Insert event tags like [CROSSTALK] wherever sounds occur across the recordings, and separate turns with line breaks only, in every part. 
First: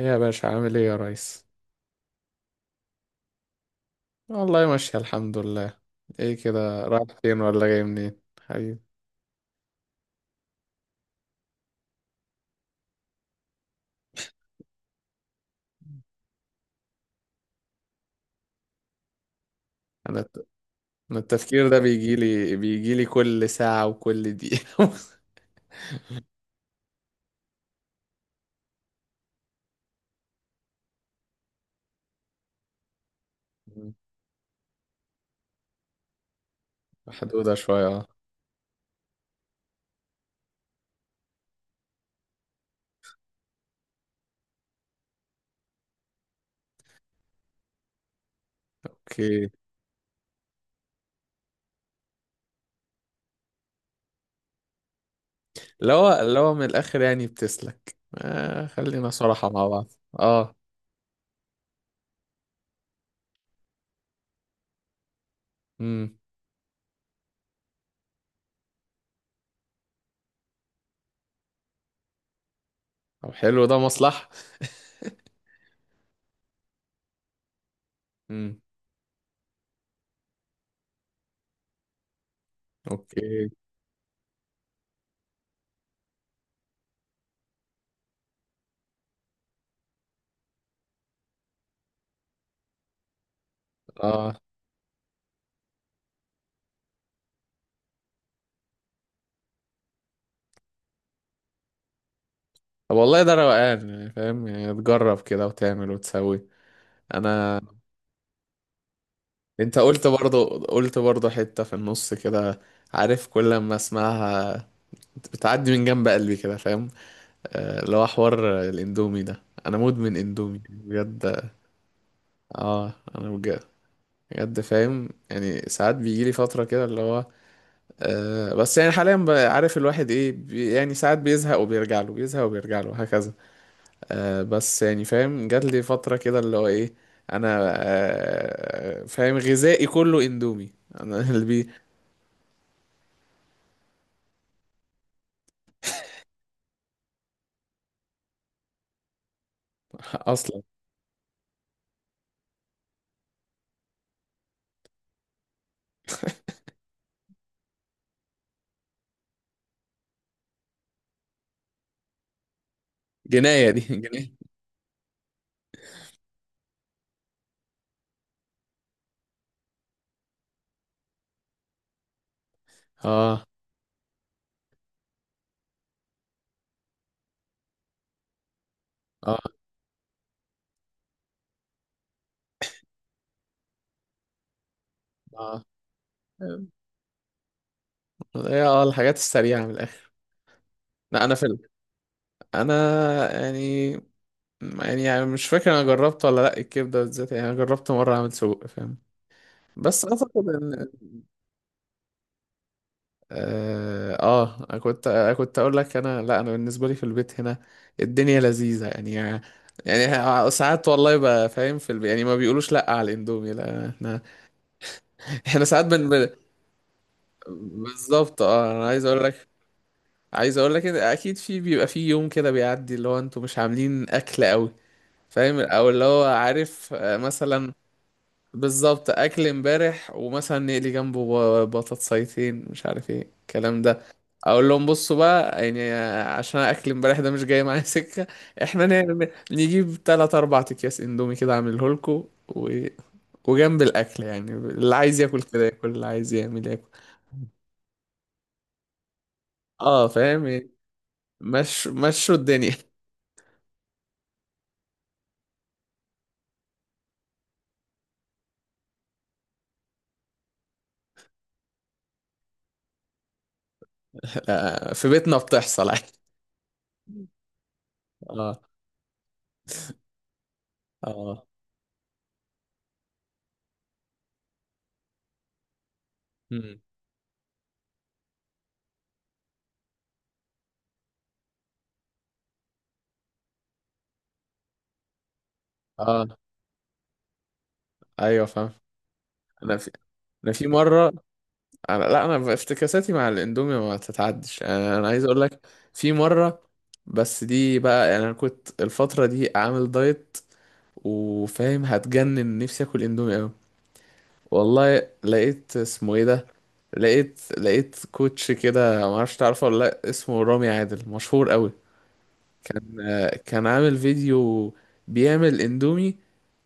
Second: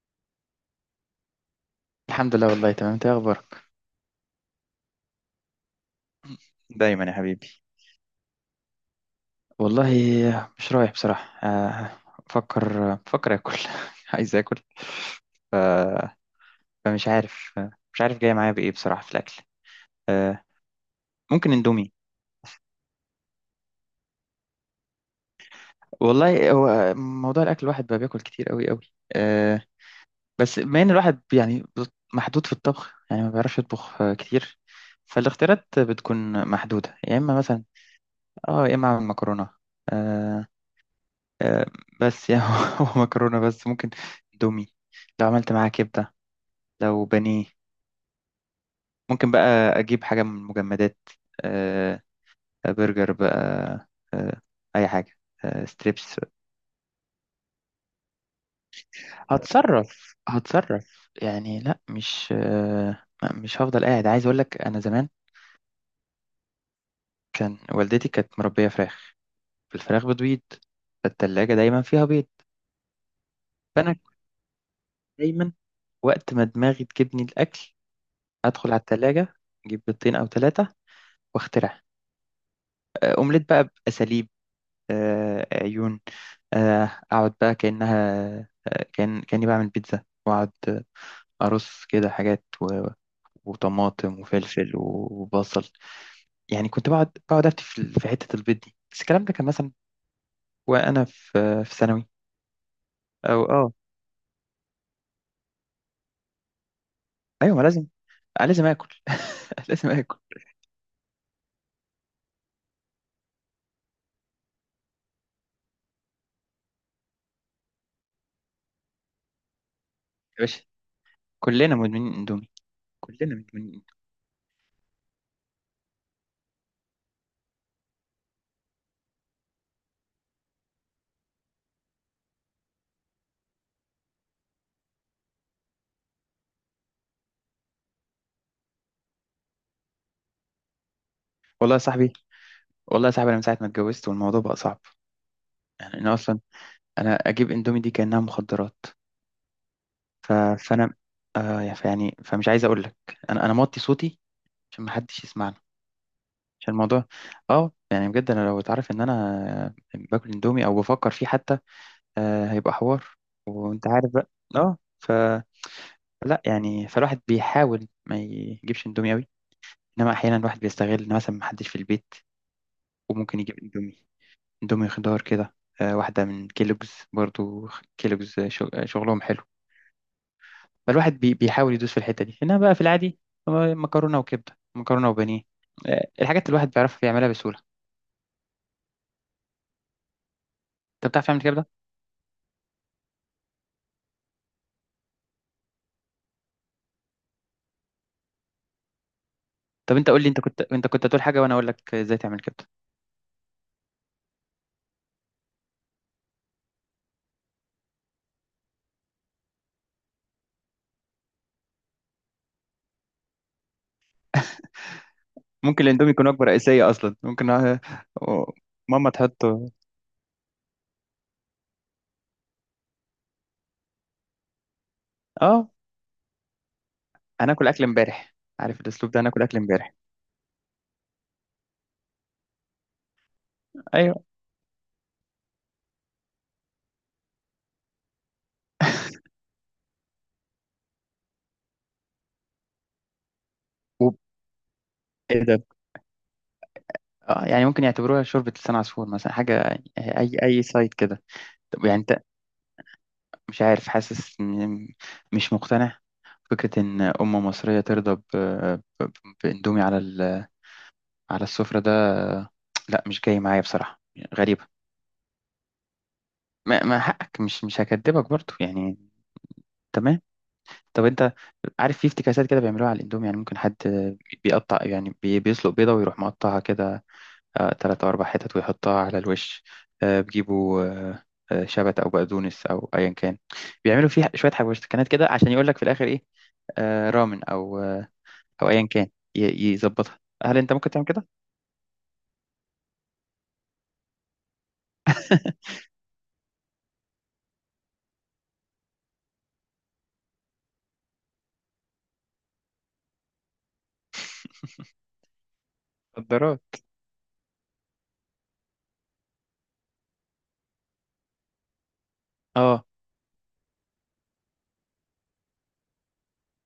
إيه يا باشا، عامل ايه يا ريس؟
الحمد لله، والله تمام. انت ايه اخبارك؟
والله ماشي الحمد لله. ايه كده،
دايما يا
رايح فين
حبيبي.
ولا جاي منين حبيبي؟
والله مش رايح بصراحة. بفكر اكل [LAUGHS] عايز اكل. ف- فمش عارف. مش عارف جاي معايا بايه بصراحة في الاكل.
انا
آه،
الت- أنا
ممكن
التفكير ده
اندومي.
بيجي لي كل ساعة وكل دقيقة.
والله هو موضوع الاكل الواحد بقى بياكل كتير قوي قوي. آه، بس بما ان الواحد يعني محدود في الطبخ، يعني ما بيعرفش يطبخ
[LAUGHS]
كتير. فالاختيارات بتكون محدودة، يا اما
محدودة
مثلا
شوية، اه.
اه، يا اما اعمل مكرونة. آه، بس يعني [LAUGHS] هو مكرونة بس ممكن دومي لو عملت معاها كبدة، لو بانيه. ممكن
اوكي.
بقى أجيب حاجة من المجمدات، آه، برجر بقى، آه، أي حاجة، آه،
لو
ستريبس.
لو من الاخر يعني بتسلك، آه خلينا صراحة مع بعض.
هتصرف،
اه.
هتصرف يعني. لا، مش آه لا، مش هفضل قاعد. عايز أقول لك أنا زمان
امم
كان والدتي كانت مربية فراخ، الفراخ بتبيض، فالتلاجة دايما فيها بيض.
طب حلو ده
فأنا كنت
مصلحة. [LAUGHS]
دايما وقت ما دماغي تجيبني الأكل
امم
أدخل على التلاجة أجيب بيضتين أو ثلاثة واخترع أومليت
اوكي.
بقى بأساليب، عيون، آه، أقعد بقى كأنها، كأني بعمل بيتزا، وأقعد، أرص كده حاجات وطماطم
اه.
وفلفل وبصل. يعني كنت بقعد أفتي في حتة البيض دي، بس الكلام ده كان مثلا وأنا في ثانوي.
طب والله ده
أو أه،
روقان، يعني فاهم يعني تجرب كده وتعمل وتسوي.
أيوة
انا
ما لازم، لازم آكل [LAUGHS]
انت
لازم
قلت
آكل.
برضو، حتة في النص كده، عارف كل ما اسمعها بتعدي من جنب قلبي كده، فاهم آه، اللي هو حوار الاندومي ده، انا مدمن
يا
اندومي
باشا،
بجد.
كلنا مدمنين اندومي.
اه انا
كلنا
بجد.
مدمنين إندومي.
بجد فاهم يعني ساعات بيجيلي فترة كده اللي هو آه، بس يعني حاليا بقى عارف الواحد ايه بي، يعني ساعات بيزهق وبيرجع له، بيزهق وبيرجع له، هكذا. آه بس يعني فاهم، جات لي فترة كده اللي هو ايه، انا آه فاهم غذائي كله اندومي. انا [LAUGHS] اللي بي.
والله يا صاحبي، والله يا صاحبي انا من ساعه ما اتجوزت والموضوع بقى صعب. يعني انا اصلا، انا اجيب اندومي دي كانها مخدرات. ف...
اصلا
فانا، فمش عايز اقول لك، انا موطي صوتي عشان ما حدش يسمعنا، عشان الموضوع اه، يعني بجد انا لو اتعرف ان انا باكل اندومي او بفكر فيه حتى هيبقى حوار.
جناية دي
وانت
[LAUGHS]
عارف بقى.
جناية.
اه ف لا يعني، فالواحد بيحاول ما يجيبش اندومي قوي، انما احيانا الواحد بيستغل ان مثلا ما حدش في البيت وممكن
اه.
يجيب اندومي، اندومي خضار كده، آه، واحده من كيلوجز برضو. كيلوجز شغلهم
اه.
حلو. فالواحد بيحاول يدوس في الحتة دي، إنما بقى في العادي هو مكرونة وكبدة، مكرونة وبانيه.
اه.
الحاجات اللي الواحد بيعرف يعملها بسهولة.
هي اه الحاجات السريعة من الآخر.
أنت
لا
بتعرف
أنا
تعمل
فيلم.
كبدة؟
أنا يعني، مش فاكر أنا جربت ولا لأ الكبدة بالذات، يعني أنا جربت مرة أعمل سجق، فاهم؟
طب
بس
أنت قول لي، أنت
أعتقد
كنت، أنت
إن
كنت هتقول حاجة وأنا أقول لك إزاي تعمل كبدة.
آه, آه كنت أقول لك، أنا لأ، أنا بالنسبة لي في البيت هنا الدنيا لذيذة يعني. يعني ساعات والله بقى فاهم في البيت يعني ما بيقولوش لأ على الإندومي، لأ، إحنا ساعات
ممكن الاندومي يكون وجبة رئيسية أصلا، ممكن. آه،
بالظبط
آه،
اه انا عايز
ماما
اقول لك،
تحطه.
عايز اقول لك إن اكيد في بيبقى في يوم كده بيعدي اللي هو انتوا مش عاملين اكل قوي، فاهم؟
آه،
او اللي هو عارف آه،
هناكل
مثلا
أكل امبارح. عارف
بالظبط
الأسلوب ده، هناكل
اكل
أكل امبارح.
امبارح، ومثلا نقلي جنبه بطاطسيتين مش عارف ايه الكلام ده،
أيوه.
اقول لهم بصوا بقى يعني آه، عشان اكل امبارح ده مش جاي معايا [LAUGHS] سكه. احنا نعمل نجيب تلات اربع اكياس اندومي كده اعمله لكم و... وجنب
و-
الاكل يعني، اللي عايز ياكل
إيه ده.
كده ياكل، اللي عايز يعمل ياكل.
آه، يعني ممكن يعتبروها شوربة لسان عصفور مثلا، حاجة،
اه
أي أي
فاهم.
سايد كده. طب
مشوا
يعني أنت،
مشوا الدنيا.
مش عارف، مش مقتنع فكرة إن أم مصرية ترضى بإندومي على على السفرة ده. لا، مش جاي معايا بصراحة، يعني غريبة.
آه، في بيتنا بتحصل [LAUGHS] عادي.
ما حقك، مش هكدبك برضو
اه.
يعني. تمام. طب أنت
اه.
عارف في افتكاسات كده بيعملوها على الإندومي؟ يعني ممكن حد بيقطع، يعني بيسلق بيضة ويروح مقطعها
مم.
كده، تلات أو أربع حتت، ويحطها على الوش. بيجيبوا، شبت أو بقدونس أو أيا كان. بيعملوا فيها شوية حبشتكنات كده عشان يقول لك في الآخر إيه،
اه.
رامن أو
ايوه
او
فاهم.
ايا كان.
انا في
يظبطها.
انا
هل
في
انت ممكن تعمل
مره،
كده؟
انا لا، انا بافتكاساتي مع الاندومي ما تتعدش، انا أنا عايز اقول لك
[LAUGHS]
في مره، بس دي بقى يعني انا كنت الفتره دي عامل دايت، وفاهم هتجنن نفسي اكل اندومي قوي، والله لقيت اسمه ايه ده،
مخدرات.
لقيت كوتش كده، ما اعرفش تعرفه ولا لا، اسمه رامي عادل مشهور قوي،
اه،
كان عامل فيديو بيعمل اندومي،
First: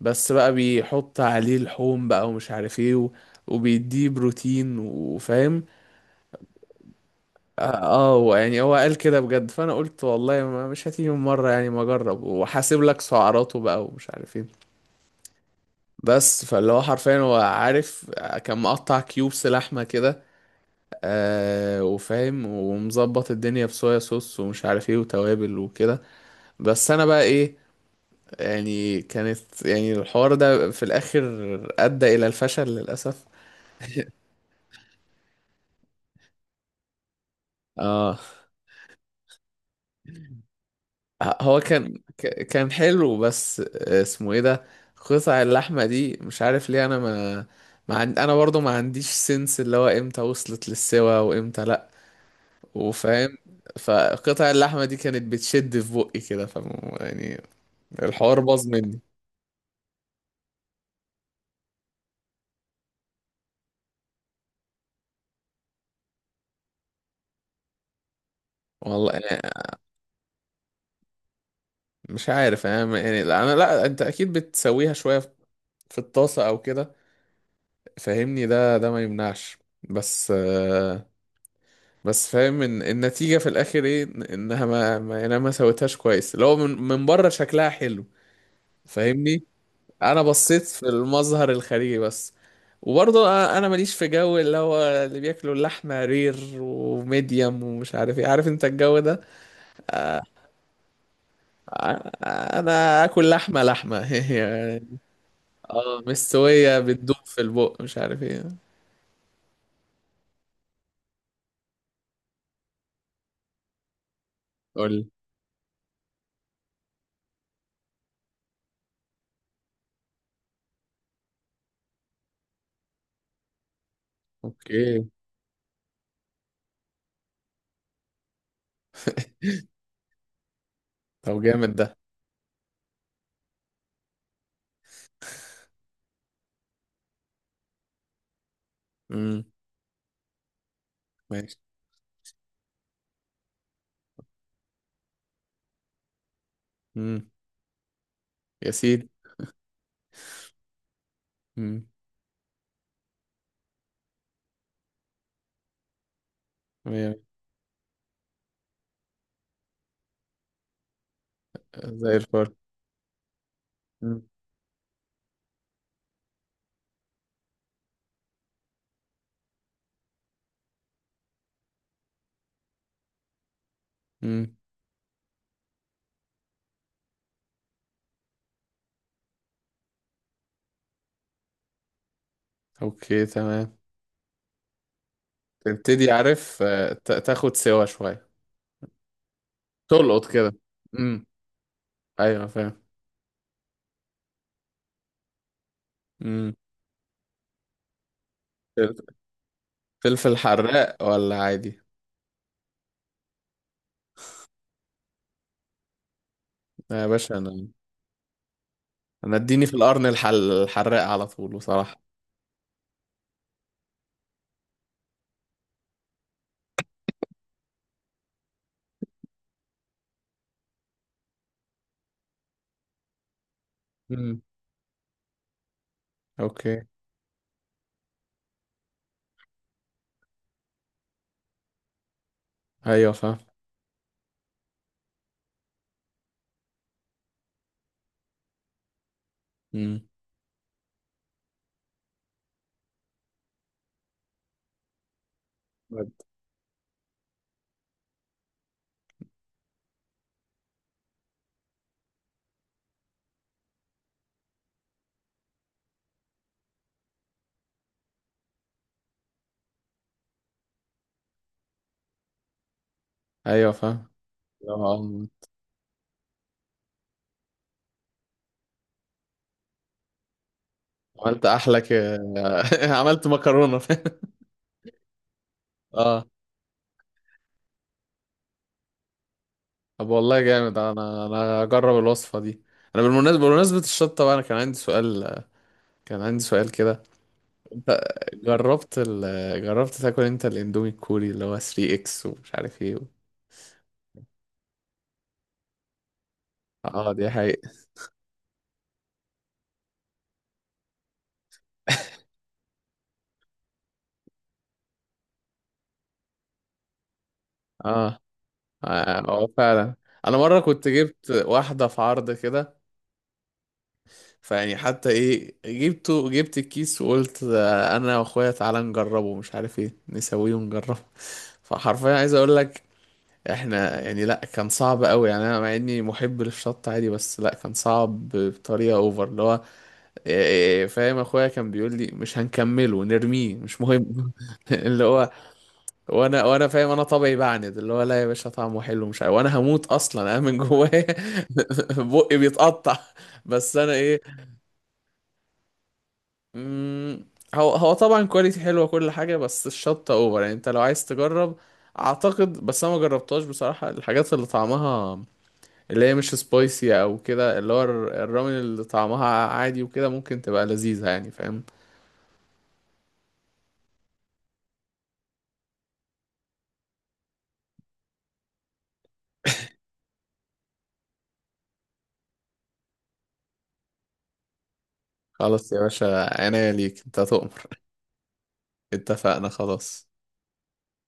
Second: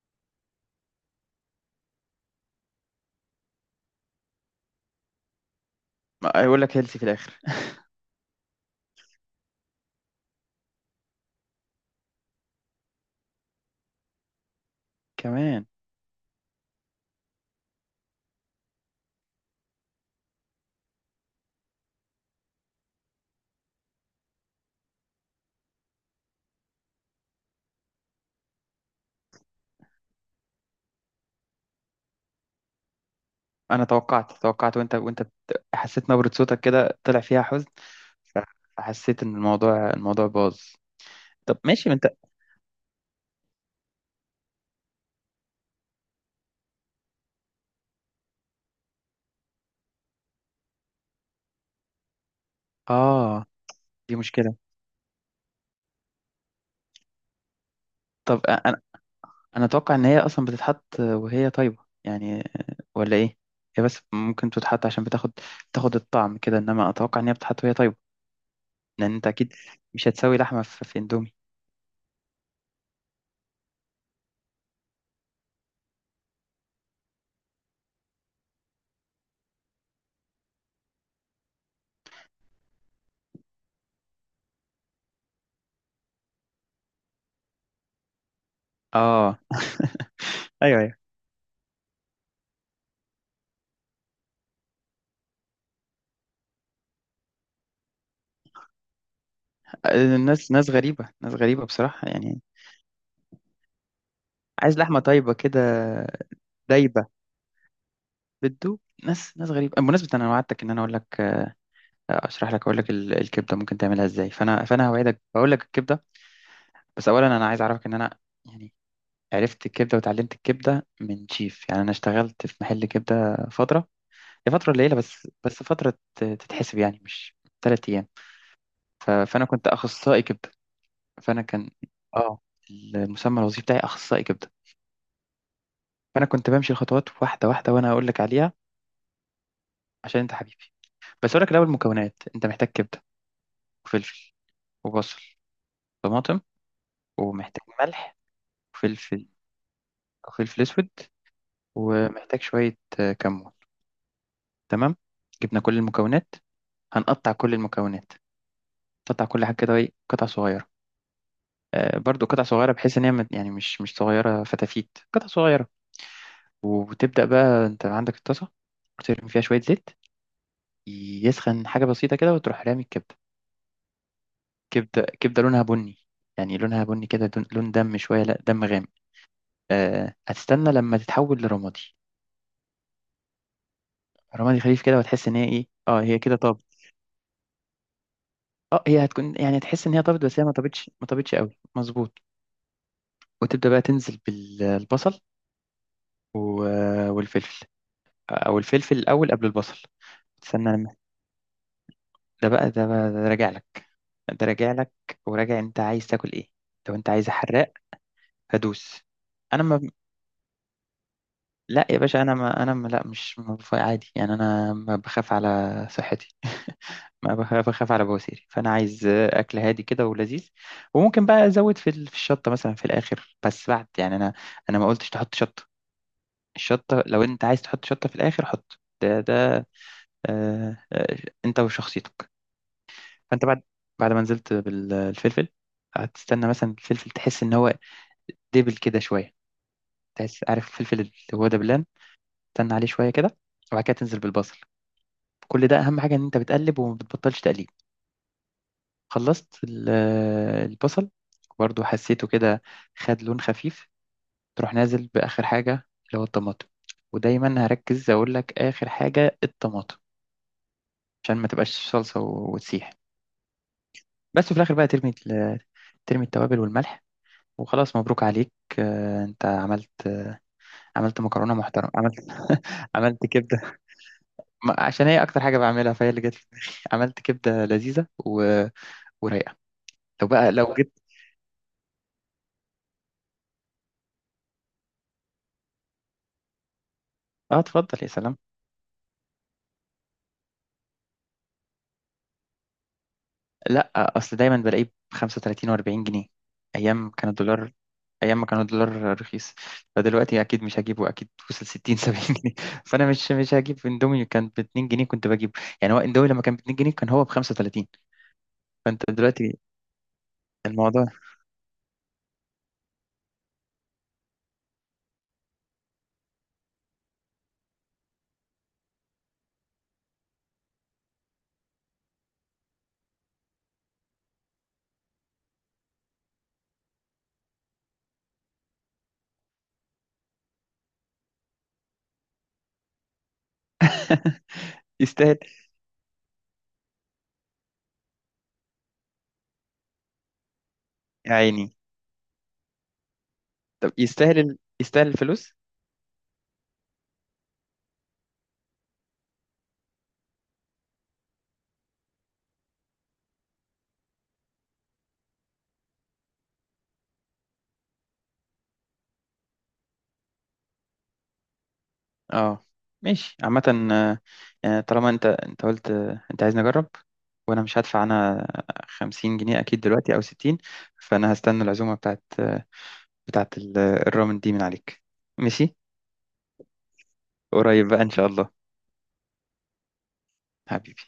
بس بقى بيحط عليه لحوم بقى ومش عارف ايه و... وبيديه بروتين، وفاهم
ما هيقول لك هيلثي في الاخر
اه آه، يعني هو قال كده بجد، فانا قلت والله ما مش هتيجي من مره يعني، ما اجرب وحاسب لك سعراته بقى، ومش عارف ايه.
كمان.
بس فاللي هو حرفيا هو عارف آه، كان مقطع كيوبس لحمه كده، آه وفاهم ومظبط الدنيا بصويا صوص ومش عارف ايه وتوابل وكده. بس انا بقى ايه، يعني كانت يعني الحوار ده في الاخر ادى الى الفشل للاسف.
انا توقعت، توقعت وانت، حسيت نبرة صوتك كده طلع فيها حزن.
اه
ف- فحسيت ان الموضوع، الموضوع باظ. طب
هو
ماشي ما
كان
انت.
كان حلو بس آه، اسمه ايه ده، قطع اللحمة دي مش عارف ليه، انا برضو ما عنديش سنس اللي هو امتى وصلت للسوا وامتى لا، وفاهم
اه دي
فقطع
مشكلة.
اللحمة دي كانت بتشد في بقي كده، ف يعني الحوار باظ
انا،
مني.
انا اتوقع ان هي اصلا بتتحط وهي طيبة. يعني، ولا ايه؟ هي بس ممكن تتحط عشان بتاخد، بتاخد الطعم كده، انما اتوقع ان هي بتتحط وهي طيبة.
والله
لان انت
يعني
اكيد مش هتسوي لحمة في اندومي.
مش عارف انا يعني، لا انا، لا انت اكيد بتسويها شوية في الطاسة او كده، فاهمني؟ ده ما يمنعش، بس آه، بس فاهم ان النتيجة في الاخر ايه، إن- انها ما يعني انا ما سويتهاش كويس، لو من بره شكلها حلو،
اه،
فاهمني؟ انا بصيت في
ايوه.
المظهر الخارجي بس، وبرضه انا ماليش في جو اللي هو اللي بياكلوا اللحمة رير وميديم ومش عارف ايه، عارف انت الجو ده؟
الناس ناس غريبة، ناس غريبة بصراحة
ع-
يعني.
انا اكل لحمة، لحمة [LAUGHS]
عايز
يعني.
لحمة طيبة كده.
اه مستوية،
دايبة،
بتدوب في البق مش عارف ايه.
بتدوب. ناس ناس غريبة. بمناسبة أنا وعدتك إن أنا أقول لك، أشرح لك، أقول لك الكبدة ممكن تعملها إزاي. فأنا
قول لي.
هوعدك بقول لك الكبدة. بس أولا أنا عايز أعرفك إن أنا يعني عرفت الكبدة وتعلمت الكبدة من شيف. يعني أنا اشتغلت في محل كبدة فترة، هي فترة قليلة
اوكي.
بس، تتحسب يعني، مش 3 أيام. فأنا كنت أخصائي كبدة. فأنا
طب
كان،
جامد ده.
آه، المسمى الوظيفي بتاعي أخصائي كبدة. فانا كنت بمشي الخطوات واحده واحده وانا هقول لك عليها
امم
عشان انت حبيبي. بس اقول لك
ماشي.
الاول المكونات، انت محتاج كبده وفلفل وبصل، طماطم،
امم
ومحتاج ملح
يا سيدي.
وفلفل، وفلفل اسود،
امم
ومحتاج شويه كمون. تمام؟ جبنا كل المكونات، هنقطع كل المكونات. تقطع كل حاجه كده، ايه، قطع صغيره،
زي
برضو قطع
الفل.
صغيره، بحيث ان هي مش
مم.
صغيره فتافيت، قطع صغيره. وتبدا بقى، انت عندك الطاسه وترمي فيها شويه زيت، يسخن حاجه بسيطه كده، وتروح رامي الكبده.
مم.
كبدة، كبدة لونها بني، يعني لونها بني كده، لون دم شوية، لا، دم غامق. آه، هتستنى لما تتحول لرمادي،
اوكي تمام.
رمادي خفيف كده، وتحس ان هي ايه، اه
تبتدي
هي كده
عارف
طابت.
آه، تاخد سوا شوية،
اه، هي هتكون يعني، تحس ان هي طابت
تلقط
بس هي
كده.
ما طابتش، ما
امم
طابتش قوي، مظبوط.
ايوه فاهم.
وتبدأ بقى تنزل بالبصل
امم
والفلفل، او الفلفل الاول قبل البصل.
فلفل
تستنى لما،
حراق ولا عادي؟
ده بقى، ده بقى ده راجع لك، ده راجع لك وراجع انت عايز تاكل ايه. لو
لا يا
انت عايز
باشا، انا
حراق هدوس.
انا
انا
اديني في القرن الحراق على طول
لا يا
بصراحة.
باشا، انا ما انا ما لا مش ما بف- عادي يعني، انا ما بخاف على صحتي [LAUGHS] ما بخ- بخاف على بواسيري. فانا عايز اكل هادي كده ولذيذ، وممكن بقى ازود في في الشطه مثلا في الاخر، بس بعد، يعني انا،
امم
انا ما قلتش تحط شطه.
اوكي.
الشطه لو انت عايز تحط شطه في الاخر حط، ده ده، آه آه، انت وشخصيتك.
ايوه فاهم.
فانت بعد، بعد ما نزلت بالفلفل، هتستنى مثلا الفلفل، تحس ان هو دبل كده شويه،
امم
تحس، عارف الفلفل اللي هو دبلان، تستنى عليه شويه كده، وبعد كده تنزل بالبصل. كل ده، اهم حاجه ان انت بتقلب وما بتبطلش تقليب. خلصت البصل، برضو حسيته كده، خد لون خفيف، تروح نازل باخر حاجه اللي هو الطماطم. ودايما هركز اقول لك اخر حاجه الطماطم، عشان ما تبقاش صلصه وتسيح.
ايوه فاهم.
بس في الاخر بقى
لو
ترمي
عم-
ترمي التوابل والملح، وخلاص مبروك عليك، انت عملت، عملت
عملت
مكرونه
احلى
محترمه، عملت [LAUGHS]
[LAUGHS]
عملت
عملت
كبده.
مكرونة [LAUGHS]
عشان هي اكتر حاجه بعملها، فهي اللي
اه.
جت في دماغي. عملت كبده لذيذه ورايقه.
طب
لو
والله
بقى لو
جامد،
جيت.
انا انا هجرب الوصفة دي. انا بالمناسبة، بمناسبة الشطة بقى، انا كان عندي سؤال، كان عندي سؤال كده،
اه اتفضل،
انت
يا سلام.
جربت جربت تاكل انت الاندومي الكوري اللي هو 3 اكس ومش عارف ايه و...
لا، اصل دايما بلاقيه ب 35 و40 جنيه ايام
اه دي
كان الدولار،
حقيقة.
ايام ما كان الدولار رخيص. فدلوقتي اكيد مش هجيبه، اكيد وصل 60 70
[LAUGHS]
جنيه [LAUGHS] فانا مش مش هجيب اندومي كان ب 2 جنيه كنت بجيبه. يعني هو اندومي لما كان ب 2 جنيه كان هو ب 35.
اه.
فانت
اه
دلوقتي
فعلا. انا مرة كنت
الموضوع
جبت واحدة في عرض كده، فيعني حتى ايه جبته، جبت الكيس وقلت اه، انا واخويا تعالى نجربه مش عارف ايه نسويه ونجربه. [LAUGHS] فحرفيا عايز اقول لك، احنا يعني لا، كان صعب قوي، يعني انا مع اني محب للشط عادي، بس لا كان صعب بطريقة اوفر اللي هو إيه، إيه، إيه، فاهم؟ اخويا كان بيقول لي مش هنكمله نرميه مش مهم. [LAUGHS]
[LAUGHS]
اللي هو
يستاهل.
وانا فاهم انا طبعي بعند، اللي هو لا يا باشا طعمه حلو مش عارف، وانا هموت اصلا انا من جوايا. [LAUGHS]
يا عيني.
بقي بيتقطع. بس انا
طب
ايه،
يستاهل يستاهل الفلوس.
مم، هو طبعا كواليتي حلوه كل حاجه، بس الشطه اوفر يعني، انت لو عايز تجرب اعتقد، بس انا ما جربتهاش بصراحه. الحاجات اللي طعمها، اللي هي مش سبايسي او كده، اللي هو الرامن اللي طعمها عادي وكده، ممكن تبقى لذيذه يعني، فاهم؟
اه ماشي، عامة، آه، يعني طالما انت، انت قلت، انت عايزني اجرب، وانا مش هدفع انا 50 جنيه اكيد دلوقتي او 60، فانا هستنى العزومة بتاعت، بتاعت الرامن دي من عليك.
خلاص
ماشي،
يا باشا، عناية ليك، انت تؤمر.
قريب بقى ان شاء الله.
[LAUGHS] اتفقنا خلاص.
حبيبي.